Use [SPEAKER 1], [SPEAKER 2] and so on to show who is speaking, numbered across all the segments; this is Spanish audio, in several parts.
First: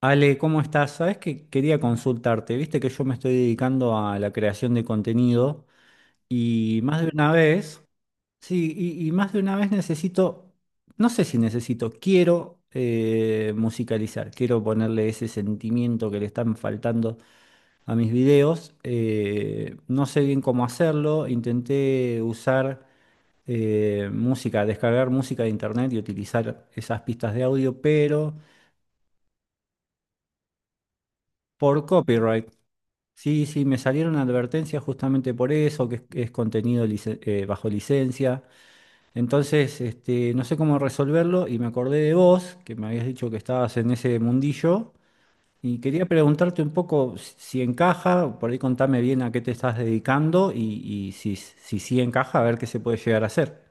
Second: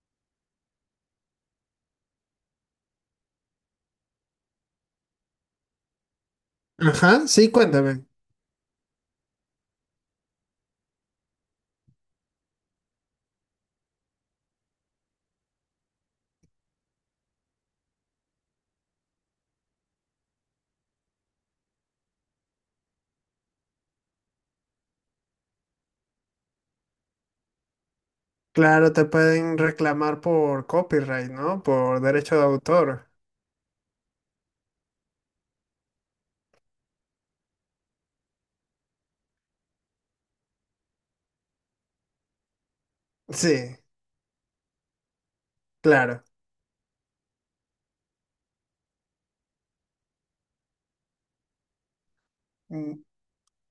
[SPEAKER 1] Ale, ¿cómo estás? Sabes que quería consultarte. Viste que yo me estoy dedicando a la creación de contenido y más de
[SPEAKER 2] Ajá,
[SPEAKER 1] una
[SPEAKER 2] sí,
[SPEAKER 1] vez,
[SPEAKER 2] cuéntame.
[SPEAKER 1] sí, y más de una vez necesito, no sé si necesito, quiero musicalizar, quiero ponerle ese sentimiento que le están faltando a mis videos. No sé bien cómo hacerlo, intenté usar música, descargar música de internet y utilizar esas pistas de audio, pero
[SPEAKER 2] Claro, te pueden reclamar por copyright, ¿no?
[SPEAKER 1] por
[SPEAKER 2] Por derecho de
[SPEAKER 1] copyright.
[SPEAKER 2] autor.
[SPEAKER 1] Sí, sí, me salieron advertencias justamente por eso, que es contenido bajo licencia. Entonces, no sé cómo resolverlo y me acordé de vos, que me habías dicho que
[SPEAKER 2] Sí,
[SPEAKER 1] estabas en ese mundillo, y quería
[SPEAKER 2] claro.
[SPEAKER 1] preguntarte un poco si encaja, por ahí contame bien a qué te estás dedicando y si, si sí encaja, a ver qué se puede
[SPEAKER 2] Mm,
[SPEAKER 1] llegar a hacer.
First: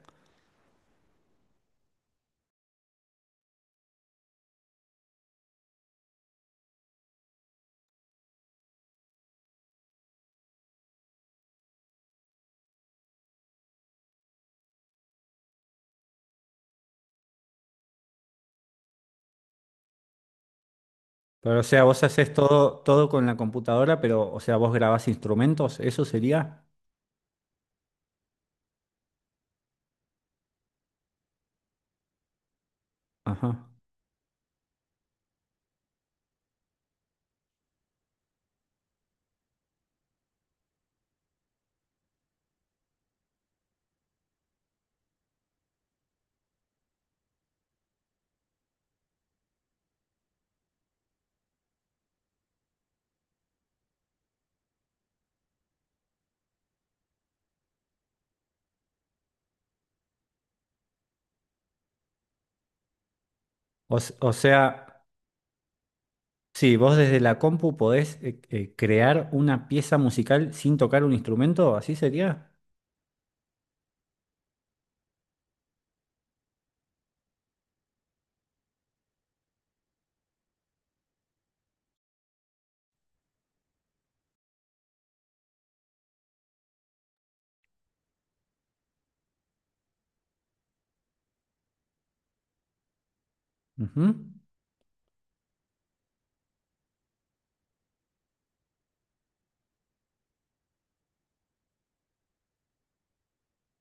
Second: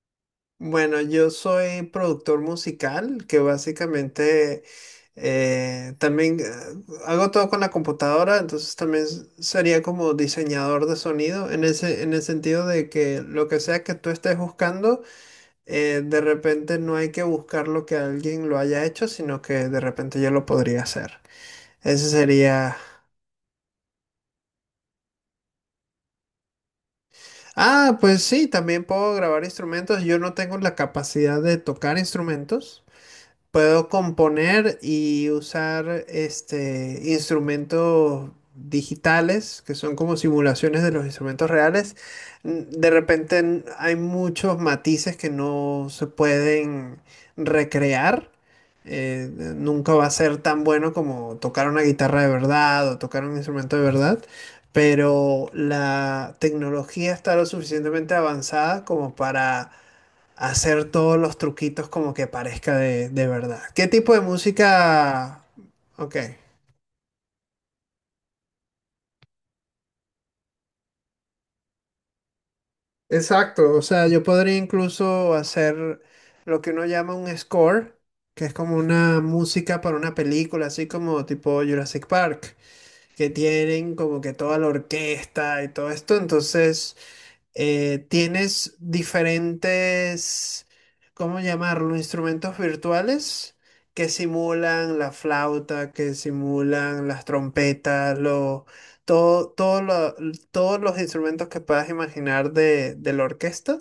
[SPEAKER 2] Bueno, yo soy productor musical, que básicamente también hago todo con la computadora, entonces también sería como diseñador de sonido, en el sentido de que lo que sea que tú estés buscando, de repente no hay que buscar lo que alguien lo haya hecho, sino que de repente yo lo podría hacer.
[SPEAKER 1] Pero, o sea, vos
[SPEAKER 2] Ese
[SPEAKER 1] haces
[SPEAKER 2] sería
[SPEAKER 1] todo con la computadora, pero, o sea, vos grabás instrumentos, eso sería.
[SPEAKER 2] Ah, pues sí, también puedo grabar instrumentos. Yo no tengo la capacidad de tocar instrumentos.
[SPEAKER 1] Ajá.
[SPEAKER 2] Puedo componer y usar instrumentos digitales que son como simulaciones de los instrumentos reales. De repente hay muchos matices que no se pueden recrear. Eh, Nunca va a ser tan bueno como tocar una guitarra de verdad o tocar un instrumento de verdad, pero la tecnología está lo suficientemente avanzada como para hacer todos los truquitos como que parezca de verdad. ¿Qué
[SPEAKER 1] O,
[SPEAKER 2] tipo
[SPEAKER 1] s-
[SPEAKER 2] de
[SPEAKER 1] o sea.
[SPEAKER 2] música? Ok,
[SPEAKER 1] Sí, vos desde la compu podés crear una pieza musical sin tocar un instrumento, ¿así sería?
[SPEAKER 2] exacto. O sea, yo podría incluso hacer lo que uno llama un score, que es como una música para una película, así como tipo Jurassic Park, que tienen como que toda la orquesta y todo esto. Entonces tienes diferentes, ¿cómo llamarlo? Instrumentos virtuales que
[SPEAKER 1] Ujú.
[SPEAKER 2] simulan la flauta, que simulan las trompetas, lo, todo, todo lo- todos los instrumentos que puedas imaginar de la orquesta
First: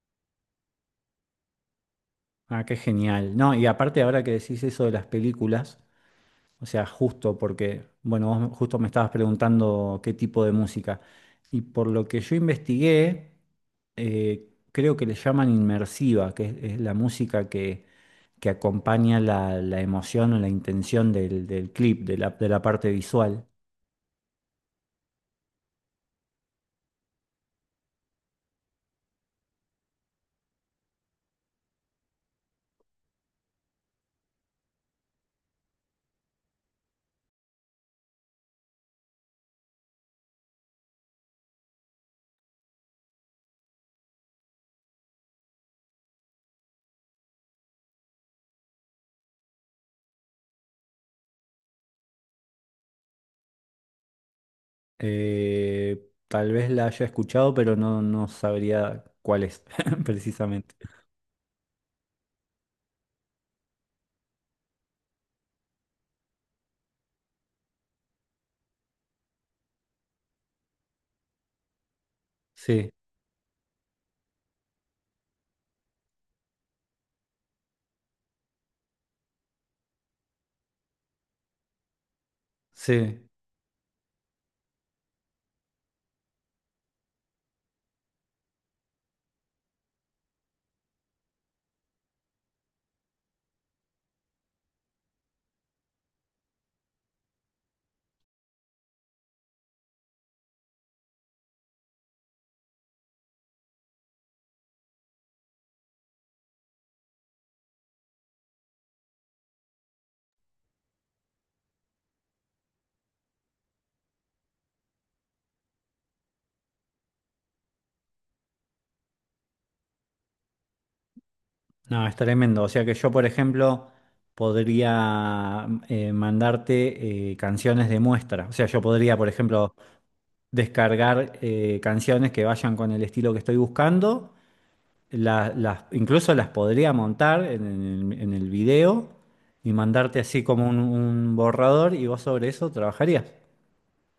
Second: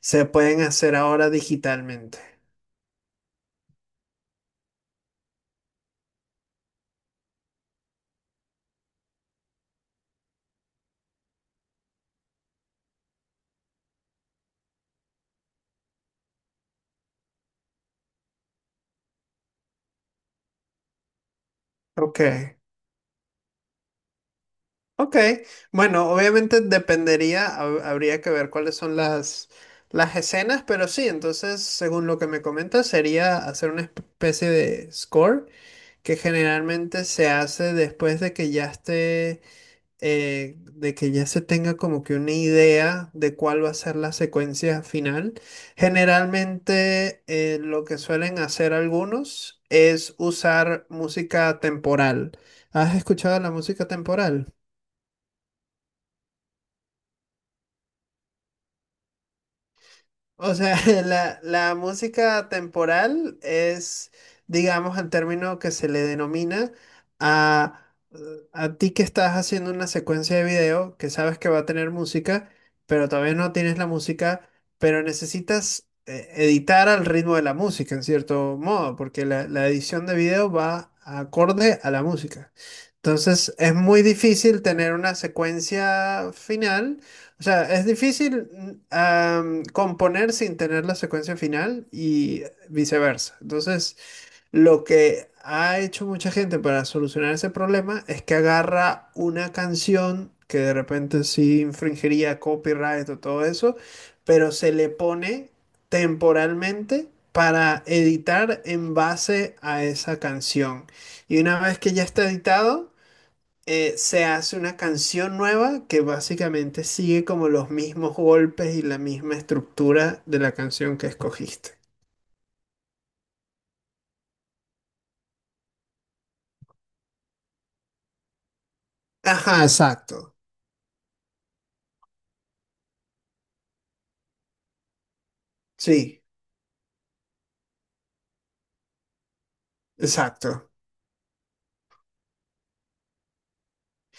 [SPEAKER 2] se pueden hacer ahora digitalmente.
[SPEAKER 1] Ah, qué genial. No, y aparte ahora que decís eso de las películas, o sea, justo porque, bueno, vos justo me estabas preguntando qué tipo de música. Y por lo que yo investigué, creo que le llaman inmersiva, es la música que acompaña la, la emoción o la intención del, del clip,
[SPEAKER 2] Ok.
[SPEAKER 1] de la parte visual.
[SPEAKER 2] Ok, bueno, obviamente dependería, habría que ver cuáles son las escenas, pero sí. Entonces, según lo que me comentas, sería hacer una especie de score que generalmente se hace después de que ya esté, de que ya se tenga como que una idea de cuál va a ser la secuencia final. Generalmente, lo que suelen hacer algunos es usar música temporal. ¿Has escuchado la música temporal?
[SPEAKER 1] Tal vez la haya escuchado, pero no, no sabría cuál es
[SPEAKER 2] O
[SPEAKER 1] precisamente.
[SPEAKER 2] sea, la música temporal es, digamos, el término que se le denomina a, a ti que estás haciendo una secuencia de video, que sabes que va a tener música,
[SPEAKER 1] Sí,
[SPEAKER 2] pero todavía no tienes la música, pero necesitas editar al ritmo de la música, en cierto modo, porque la edición de video va acorde a la música.
[SPEAKER 1] sí.
[SPEAKER 2] Entonces, es muy difícil tener una secuencia final, o sea, es difícil componer sin tener la secuencia final y viceversa. Entonces, lo que ha hecho mucha gente para solucionar ese problema es que agarra una canción que de repente sí infringiría copyright o todo eso, pero se le pone temporalmente para editar en base a esa canción. Y una vez que ya está editado se hace una canción nueva que básicamente sigue como los mismos golpes y la misma estructura de la canción que escogiste.
[SPEAKER 1] No, es tremendo. O sea que yo, por ejemplo, podría mandarte canciones de muestra. O sea, yo podría, por
[SPEAKER 2] Ajá,
[SPEAKER 1] ejemplo,
[SPEAKER 2] exacto.
[SPEAKER 1] descargar canciones que vayan con el estilo que estoy buscando. Las,
[SPEAKER 2] Sí,
[SPEAKER 1] incluso las podría montar en el video y mandarte así como
[SPEAKER 2] exacto.
[SPEAKER 1] un borrador y vos sobre eso trabajarías.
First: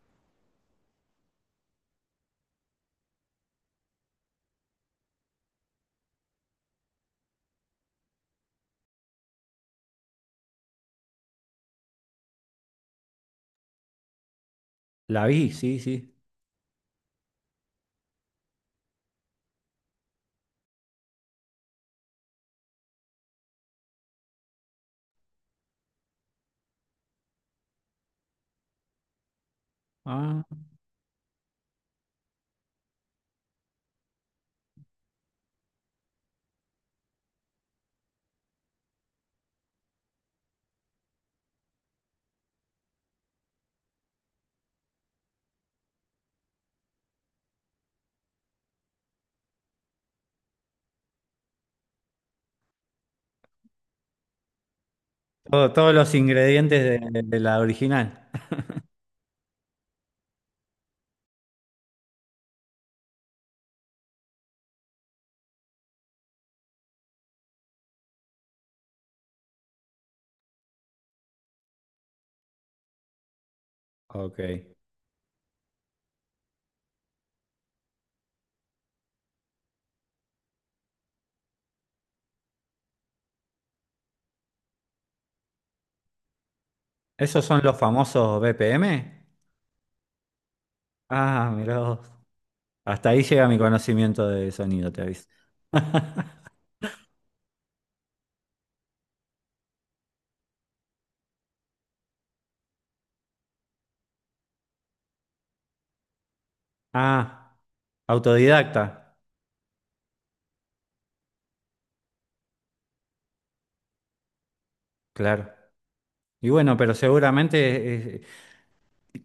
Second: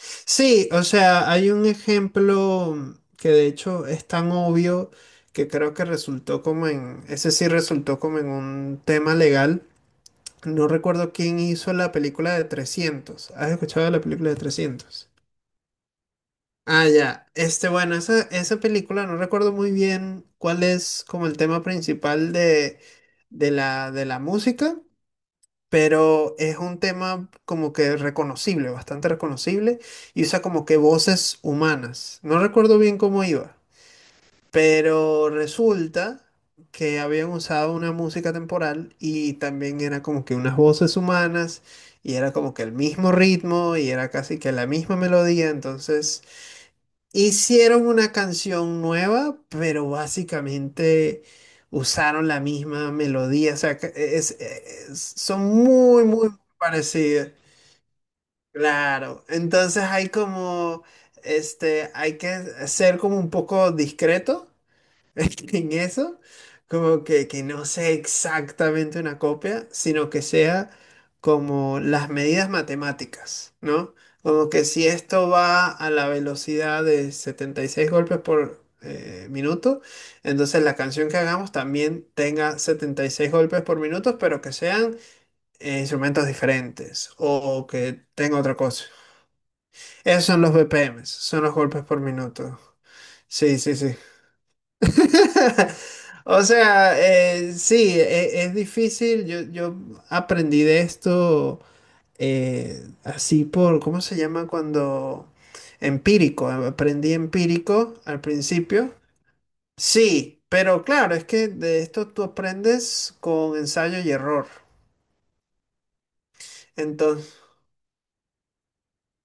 [SPEAKER 2] Sí, o sea, hay un ejemplo que de hecho es tan obvio que creo que resultó ese sí resultó como en un tema legal. No recuerdo quién hizo la película de 300. ¿Has escuchado de la película de 300?
[SPEAKER 1] La vi, sí, sí.
[SPEAKER 2] Ah, ya. Este, bueno, esa película no recuerdo muy bien cuál es como el tema principal de la música, pero es un tema como que reconocible, bastante reconocible, y
[SPEAKER 1] Ah,
[SPEAKER 2] usa como que voces humanas. No recuerdo bien cómo iba, pero resulta que habían usado una música temporal y también era como que unas voces humanas, y era como que el mismo ritmo, y era casi que la misma melodía. Entonces hicieron una canción nueva, pero básicamente usaron la misma melodía. O sea, que son
[SPEAKER 1] todos
[SPEAKER 2] muy,
[SPEAKER 1] los
[SPEAKER 2] muy
[SPEAKER 1] ingredientes
[SPEAKER 2] parecidas.
[SPEAKER 1] de la original.
[SPEAKER 2] Claro. Entonces hay como, hay que ser como un poco discreto en eso, como que no sea exactamente una copia, sino que sea como las medidas matemáticas, ¿no?
[SPEAKER 1] Ok.
[SPEAKER 2] Como que si esto va a la velocidad de 76 golpes por minuto, entonces la canción que hagamos también tenga 76 golpes por minuto, pero que sean instrumentos diferentes
[SPEAKER 1] ¿Esos
[SPEAKER 2] o,
[SPEAKER 1] son
[SPEAKER 2] o
[SPEAKER 1] los
[SPEAKER 2] que tenga
[SPEAKER 1] famosos
[SPEAKER 2] otra cosa.
[SPEAKER 1] BPM?
[SPEAKER 2] Esos son los BPMs, son
[SPEAKER 1] Ah,
[SPEAKER 2] los
[SPEAKER 1] mirá
[SPEAKER 2] golpes
[SPEAKER 1] vos.
[SPEAKER 2] por minuto.
[SPEAKER 1] Hasta ahí llega mi
[SPEAKER 2] Sí, sí, sí.
[SPEAKER 1] conocimiento de sonido, te aviso.
[SPEAKER 2] O sea, sí, es difícil. Yo aprendí de esto así por, ¿cómo se llama cuando? Empírico. Aprendí
[SPEAKER 1] Ah,
[SPEAKER 2] empírico al
[SPEAKER 1] autodidacta.
[SPEAKER 2] principio. Sí, pero claro, es que de esto tú aprendes con ensayo y error.
[SPEAKER 1] Claro. Y bueno, pero
[SPEAKER 2] Entonces,
[SPEAKER 1] seguramente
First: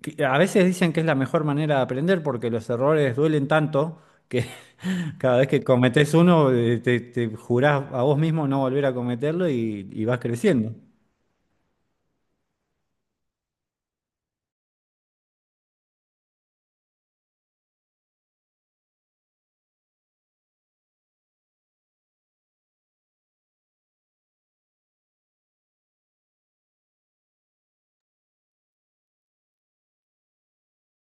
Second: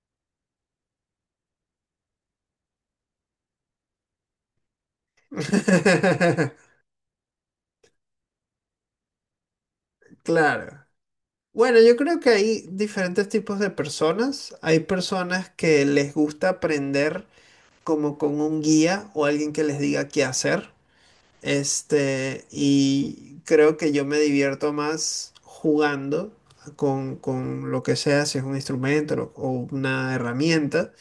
[SPEAKER 1] que a veces dicen que es la mejor manera de aprender porque los errores duelen tanto que cada vez que cometés uno te, te jurás a vos mismo no volver a cometerlo y vas creciendo.
[SPEAKER 2] claro. Bueno, yo creo que hay diferentes tipos de personas. Hay personas que les gusta aprender como con un guía o alguien que les diga qué hacer. Y creo que yo me divierto más jugando con lo que sea, si es un instrumento o una herramienta.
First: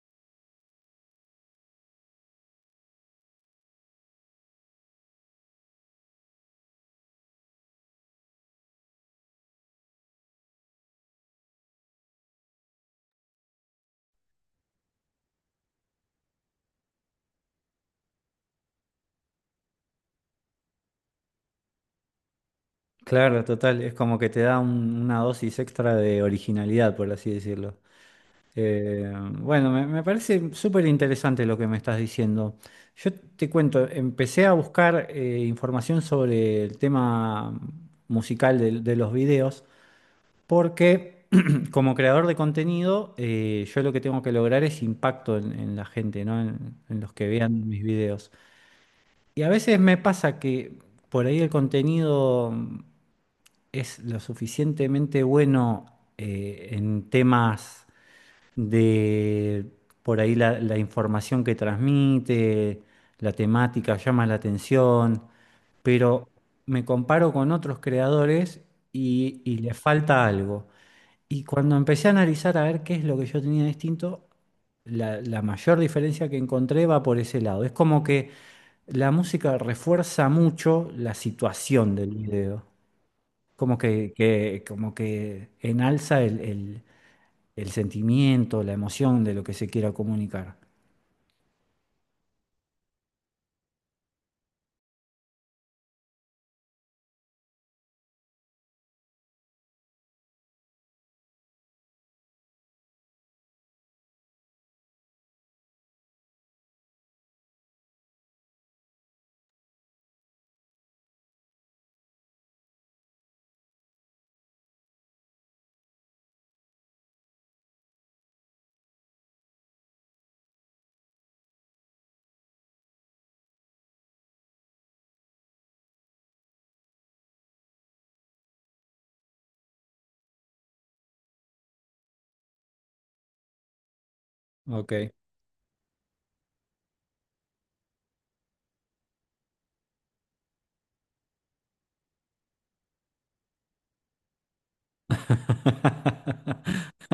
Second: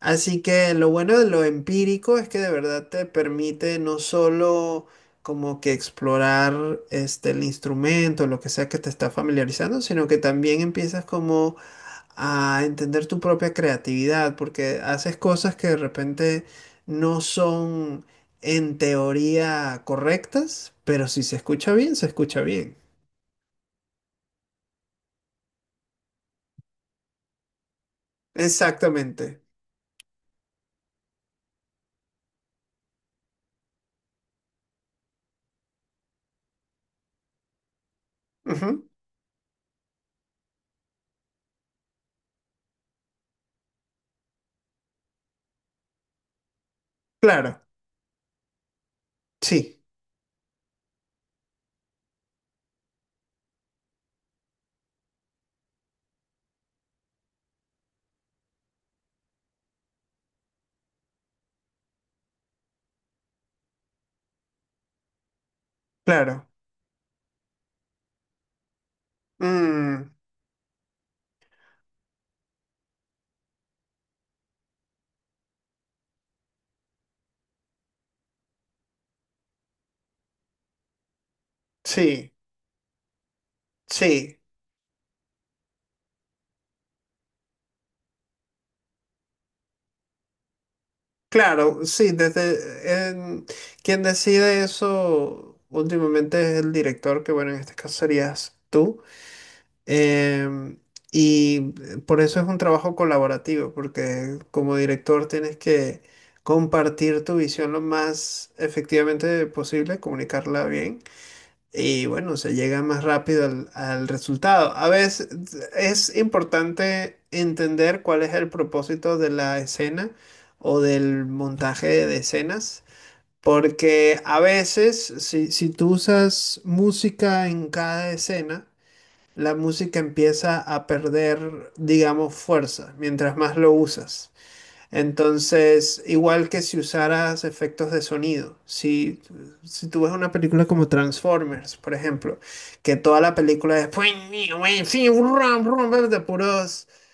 [SPEAKER 2] Así que lo bueno de lo empírico es que de verdad te permite no solo como que explorar el instrumento, lo que sea que te está familiarizando, sino que también empiezas como a entender tu propia creatividad, porque haces cosas que de repente no son en teoría correctas, pero si se escucha bien, se escucha bien.
[SPEAKER 1] Claro, total, es como que te da una dosis extra de originalidad, por así decirlo. Eh,
[SPEAKER 2] Exactamente.
[SPEAKER 1] bueno, me parece súper interesante lo que me estás diciendo. Yo te cuento, empecé a buscar información sobre el tema musical
[SPEAKER 2] Ujú.
[SPEAKER 1] de, los videos, porque como creador de contenido, yo lo que tengo que lograr es impacto en la gente, ¿no? En los que
[SPEAKER 2] Claro,
[SPEAKER 1] vean mis videos. Y a veces
[SPEAKER 2] sí,
[SPEAKER 1] me pasa que por ahí el contenido es lo suficientemente bueno en temas de por ahí la, la información que transmite, la temática llama la atención, pero
[SPEAKER 2] claro.
[SPEAKER 1] me comparo con otros creadores y le
[SPEAKER 2] Mm,
[SPEAKER 1] falta algo. Y cuando empecé a analizar a ver qué es lo que yo tenía distinto, la mayor diferencia que encontré va por ese lado. Es como que la música refuerza mucho la situación del
[SPEAKER 2] sí,
[SPEAKER 1] video como que,
[SPEAKER 2] sí,
[SPEAKER 1] como que enalza el, el sentimiento, la emoción de lo que se quiera comunicar.
[SPEAKER 2] claro, sí, desde quien decide eso últimamente es el director, que bueno, en este caso serías tú. Em, y por eso es un trabajo colaborativo, porque como director tienes que compartir tu visión lo más efectivamente posible, comunicarla bien y bueno, se llega más rápido al resultado. A veces es importante entender cuál es el propósito de la escena o del montaje de escenas. Porque a veces, si tú usas música en cada escena, la música empieza a perder, digamos, fuerza mientras más lo usas.
[SPEAKER 1] Ok.
[SPEAKER 2] Entonces, igual que si usaras efectos de sonido, si tú ves una película como Transformers, por ejemplo, que toda la película es de puros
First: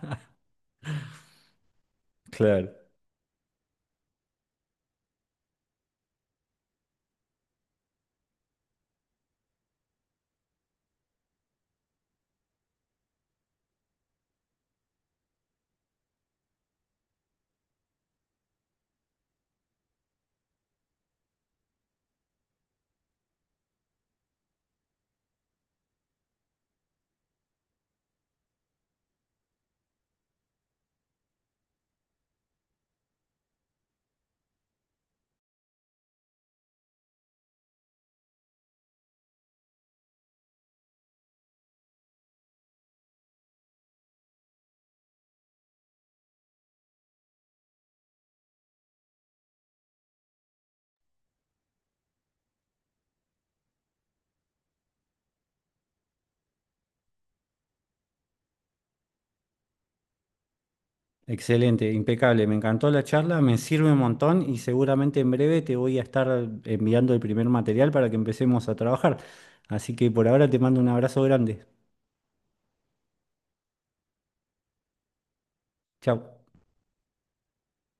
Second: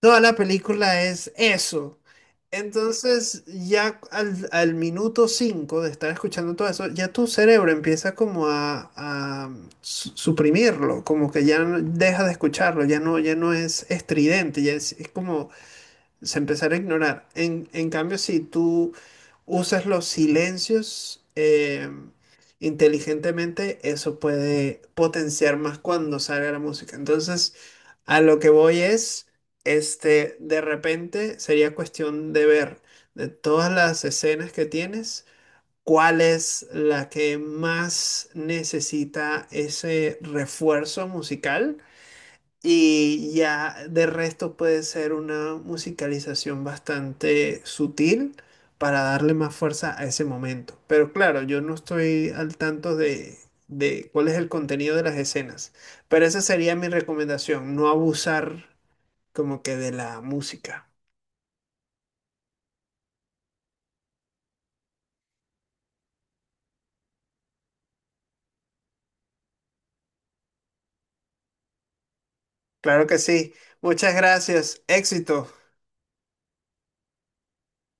[SPEAKER 2] toda la película es eso.
[SPEAKER 1] Claro.
[SPEAKER 2] Entonces, ya al minuto 5 de estar escuchando todo eso, ya tu cerebro empieza como a suprimirlo, como que deja de escucharlo, ya no es estridente, ya es como se empezar a ignorar. En cambio, si tú usas los silencios inteligentemente, eso puede potenciar más cuando salga la música. Entonces, a lo que voy es, de repente sería cuestión de ver de todas las escenas que tienes, cuál es la que más necesita ese refuerzo musical y ya de resto puede ser una musicalización bastante sutil para darle más fuerza a ese momento. Pero claro, yo no estoy al tanto de cuál es el contenido de las escenas. Pero esa sería mi recomendación, no abusar como que de la música.
[SPEAKER 1] Excelente, impecable. Me encantó la charla, me sirve un montón y seguramente en breve te voy a estar enviando el primer material para que empecemos a trabajar. Así que por ahora te mando un abrazo grande.
[SPEAKER 2] Claro que sí. Muchas gracias. Éxito.
[SPEAKER 1] Chao.